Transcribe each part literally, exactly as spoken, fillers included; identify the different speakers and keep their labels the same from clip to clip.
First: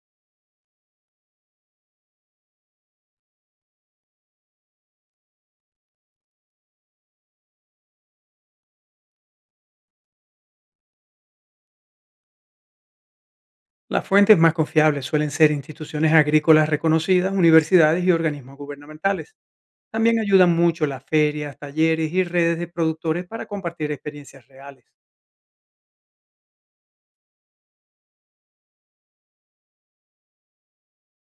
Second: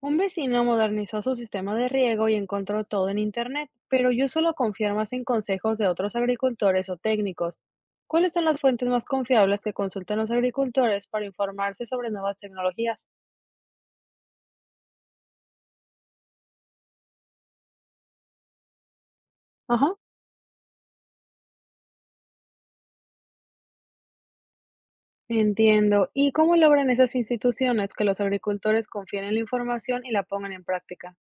Speaker 1: Un vecino modernizó su sistema de riego y encontró todo en Internet, pero yo suelo confiar más en consejos de otros agricultores o técnicos. ¿Cuáles son las fuentes más confiables que consultan los agricultores para informarse sobre nuevas tecnologías?
Speaker 2: Las fuentes más confiables suelen ser instituciones agrícolas reconocidas, universidades y organismos gubernamentales.
Speaker 1: Ajá,
Speaker 2: También ayudan mucho las ferias, talleres y redes de productores para compartir experiencias reales.
Speaker 1: entiendo. ¿Y cómo logran esas instituciones que los agricultores confíen en la información y la pongan en práctica?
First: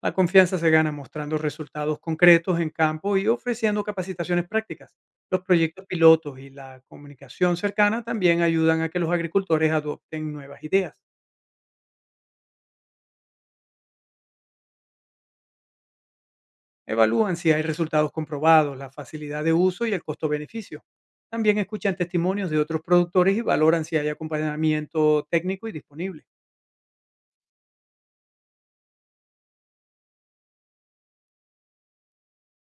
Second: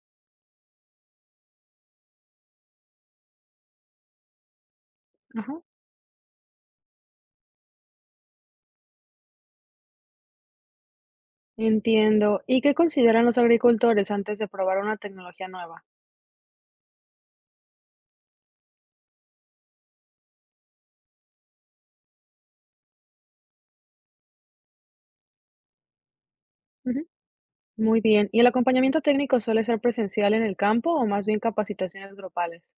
Speaker 2: La confianza se gana mostrando resultados concretos en campo y ofreciendo capacitaciones prácticas. Los
Speaker 1: Ajá,
Speaker 2: proyectos pilotos y la comunicación cercana también ayudan a que los agricultores adopten nuevas ideas.
Speaker 1: entiendo. ¿Y qué consideran los agricultores antes de probar una tecnología nueva?
Speaker 2: Evalúan si hay resultados comprobados, la facilidad de uso y el costo-beneficio. También escuchan testimonios de otros productores y valoran si hay acompañamiento técnico y disponible.
Speaker 1: Ujú. Muy bien. ¿Y el acompañamiento técnico suele ser presencial en el campo o más bien capacitaciones grupales?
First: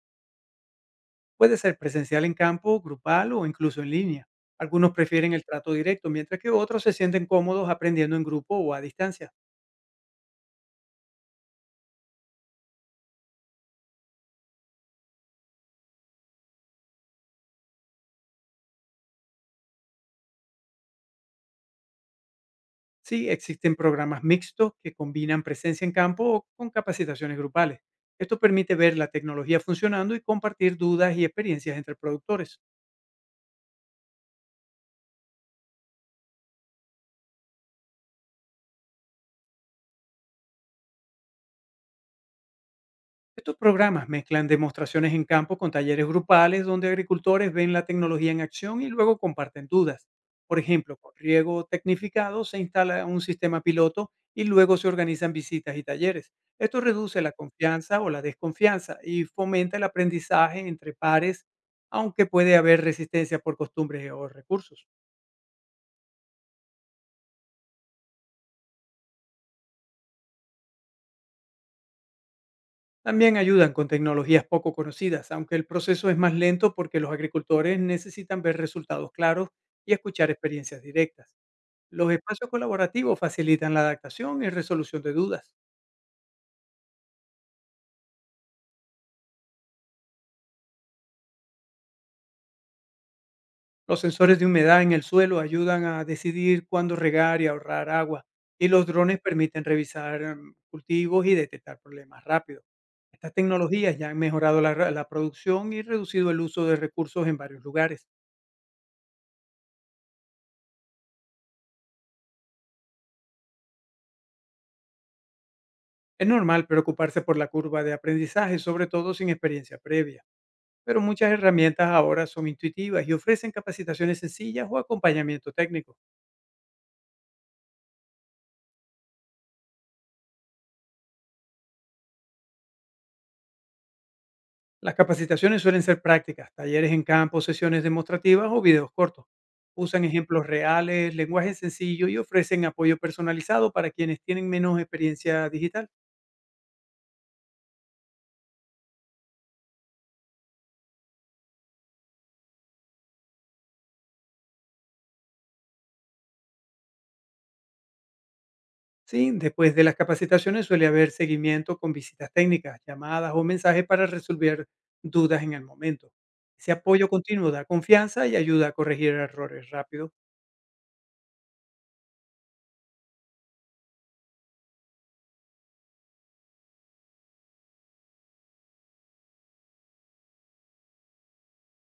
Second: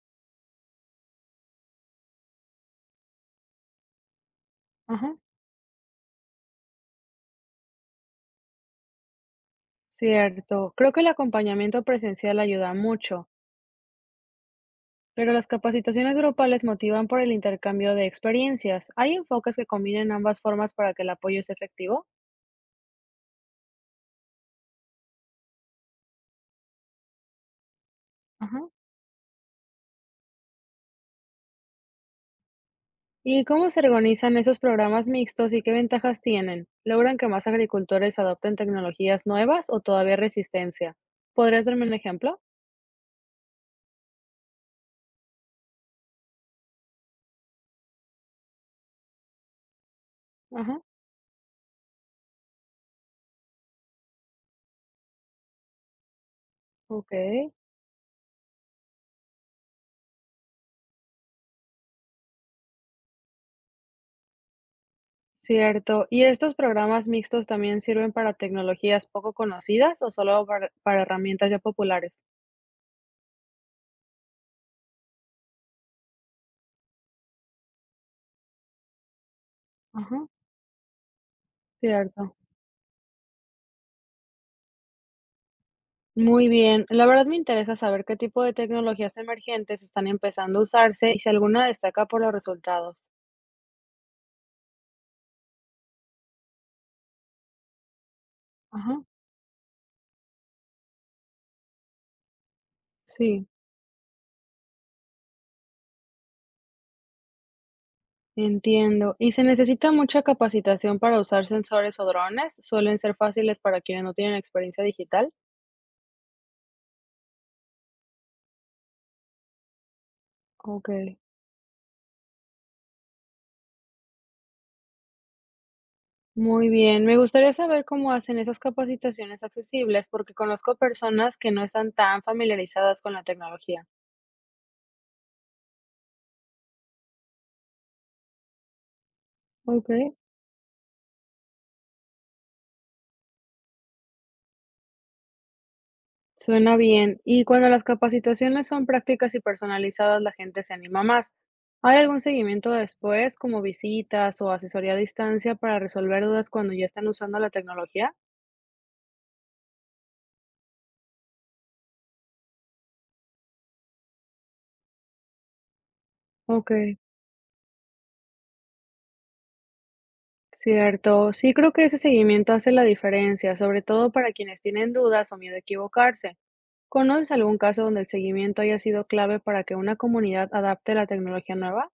Speaker 2: Puede ser presencial en campo, grupal o incluso en línea. Algunos
Speaker 1: Ajá,
Speaker 2: prefieren el trato directo, mientras que otros se sienten cómodos aprendiendo en grupo o a distancia.
Speaker 1: cierto. Creo que el acompañamiento presencial ayuda mucho, pero las capacitaciones grupales motivan por el intercambio de experiencias. ¿Hay enfoques que combinen ambas formas para que el apoyo sea efectivo?
Speaker 2: Sí, existen programas mixtos que combinan presencia en campo con capacitaciones grupales. Esto
Speaker 1: Ajá.
Speaker 2: permite ver la tecnología funcionando y compartir dudas y experiencias entre productores.
Speaker 1: ¿Y cómo se organizan esos programas mixtos y qué ventajas tienen? ¿Logran que más agricultores adopten tecnologías nuevas o todavía resistencia? ¿Podrías darme un ejemplo?
Speaker 2: Estos programas mezclan demostraciones en campo con talleres grupales donde agricultores ven la tecnología en acción y luego comparten dudas. Por
Speaker 1: Ajá,
Speaker 2: ejemplo, con riego tecnificado se instala un sistema piloto y luego se organizan visitas y talleres. Esto
Speaker 1: ok.
Speaker 2: reduce la confianza o la desconfianza y fomenta el aprendizaje entre pares, aunque puede haber resistencia por costumbres o recursos.
Speaker 1: Cierto. ¿Y estos programas mixtos también sirven para tecnologías poco conocidas o solo para, para herramientas ya populares?
Speaker 2: También ayudan con tecnologías poco conocidas, aunque el proceso es más lento porque los agricultores necesitan ver resultados claros y
Speaker 1: Ajá,
Speaker 2: escuchar experiencias directas. Los
Speaker 1: cierto.
Speaker 2: espacios colaborativos facilitan la adaptación y resolución de dudas.
Speaker 1: Muy bien. La verdad me interesa saber qué tipo de tecnologías emergentes están empezando a usarse y si alguna destaca por los resultados.
Speaker 2: Los sensores de humedad en el suelo ayudan a decidir cuándo regar y ahorrar agua, y los
Speaker 1: Ajá,
Speaker 2: drones permiten revisar em, cultivos y detectar problemas rápido. Estas
Speaker 1: sí,
Speaker 2: tecnologías ya han mejorado la la producción y reducido el uso de recursos en varios lugares.
Speaker 1: entiendo. ¿Y se necesita mucha capacitación para usar sensores o drones? ¿Suelen ser fáciles para quienes no tienen experiencia digital?
Speaker 2: Es normal preocuparse por la curva de aprendizaje, sobre todo sin experiencia previa,
Speaker 1: Ok.
Speaker 2: pero muchas herramientas ahora son intuitivas y ofrecen capacitaciones sencillas o acompañamiento técnico.
Speaker 1: Muy bien, me gustaría saber cómo hacen esas capacitaciones accesibles, porque conozco personas que no están tan familiarizadas con la tecnología.
Speaker 2: Las capacitaciones suelen ser prácticas, talleres en campo, sesiones demostrativas o videos cortos.
Speaker 1: Ok,
Speaker 2: Usan ejemplos reales, lenguaje sencillo y ofrecen apoyo personalizado para quienes tienen menos experiencia digital.
Speaker 1: suena bien. Y cuando las capacitaciones son prácticas y personalizadas, la gente se anima más. ¿Hay algún seguimiento después, como visitas o asesoría a distancia para resolver dudas cuando ya están usando la tecnología?
Speaker 2: Sí, después de las capacitaciones suele haber seguimiento con visitas técnicas, llamadas o mensajes para resolver dudas en el momento.
Speaker 1: Ok,
Speaker 2: Ese apoyo continuo da confianza y ayuda a corregir errores rápido.
Speaker 1: cierto. Sí creo que ese seguimiento hace la diferencia, sobre todo para quienes tienen dudas o miedo a equivocarse. ¿Conoces algún caso donde el seguimiento haya sido clave para que una comunidad adapte la tecnología nueva?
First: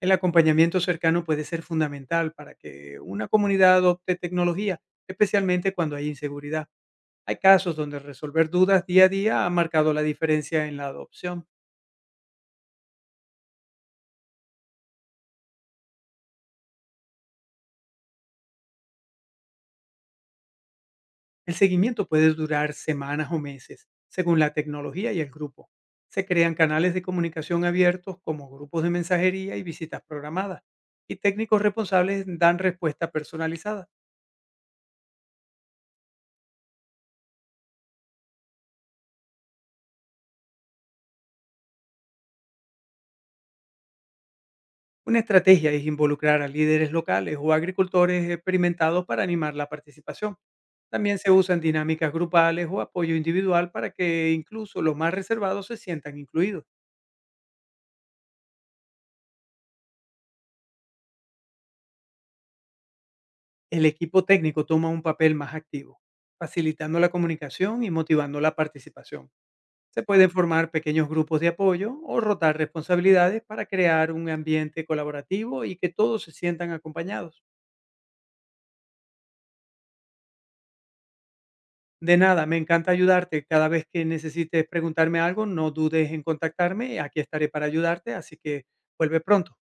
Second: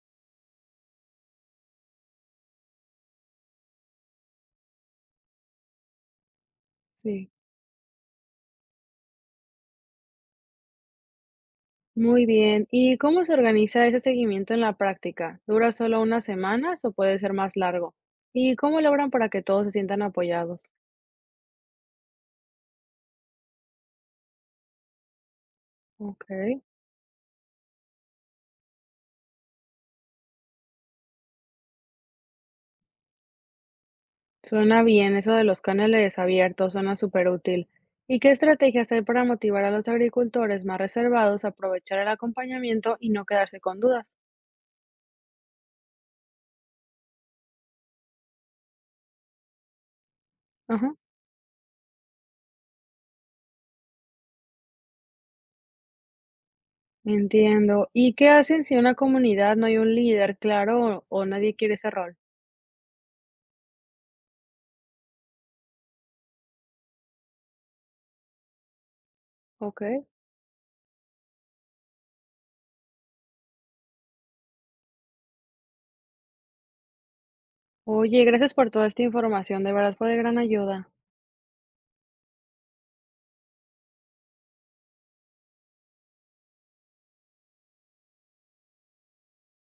Speaker 2: El acompañamiento cercano puede ser fundamental para que una comunidad adopte tecnología, especialmente cuando hay inseguridad.
Speaker 1: Sí.
Speaker 2: Hay casos donde resolver dudas día a día ha marcado la diferencia en la adopción.
Speaker 1: Muy bien. ¿Y cómo se organiza ese seguimiento en la práctica? ¿Dura solo unas semanas o puede ser más largo? ¿Y cómo logran para que todos se sientan apoyados?
Speaker 2: El seguimiento puede durar semanas o meses, según la tecnología y el grupo. Se
Speaker 1: Ok.
Speaker 2: crean canales de comunicación abiertos como grupos de mensajería y visitas programadas, y técnicos responsables dan respuesta personalizada.
Speaker 1: Suena bien, eso de los canales abiertos suena súper útil. ¿Y qué estrategias hay para motivar a los agricultores más reservados a aprovechar el acompañamiento y no quedarse con dudas?
Speaker 2: Una estrategia es involucrar a líderes locales o agricultores experimentados para animar la participación.
Speaker 1: Ajá.
Speaker 2: También se usan dinámicas grupales o apoyo individual para que incluso los más reservados se sientan incluidos.
Speaker 1: Entiendo. ¿Y qué hacen si en una comunidad no hay un líder claro o, o nadie quiere ese rol?
Speaker 2: El equipo técnico toma un papel más activo, facilitando la comunicación y motivando la participación.
Speaker 1: Ok.
Speaker 2: Se pueden formar pequeños grupos de apoyo o rotar responsabilidades para crear un ambiente colaborativo y que todos se sientan acompañados.
Speaker 1: Oye, gracias por toda esta información, de verdad fue de gran ayuda.
Speaker 2: De nada, me encanta ayudarte. Cada vez que necesites preguntarme algo, no dudes en contactarme. Aquí estaré para ayudarte, así que vuelve pronto.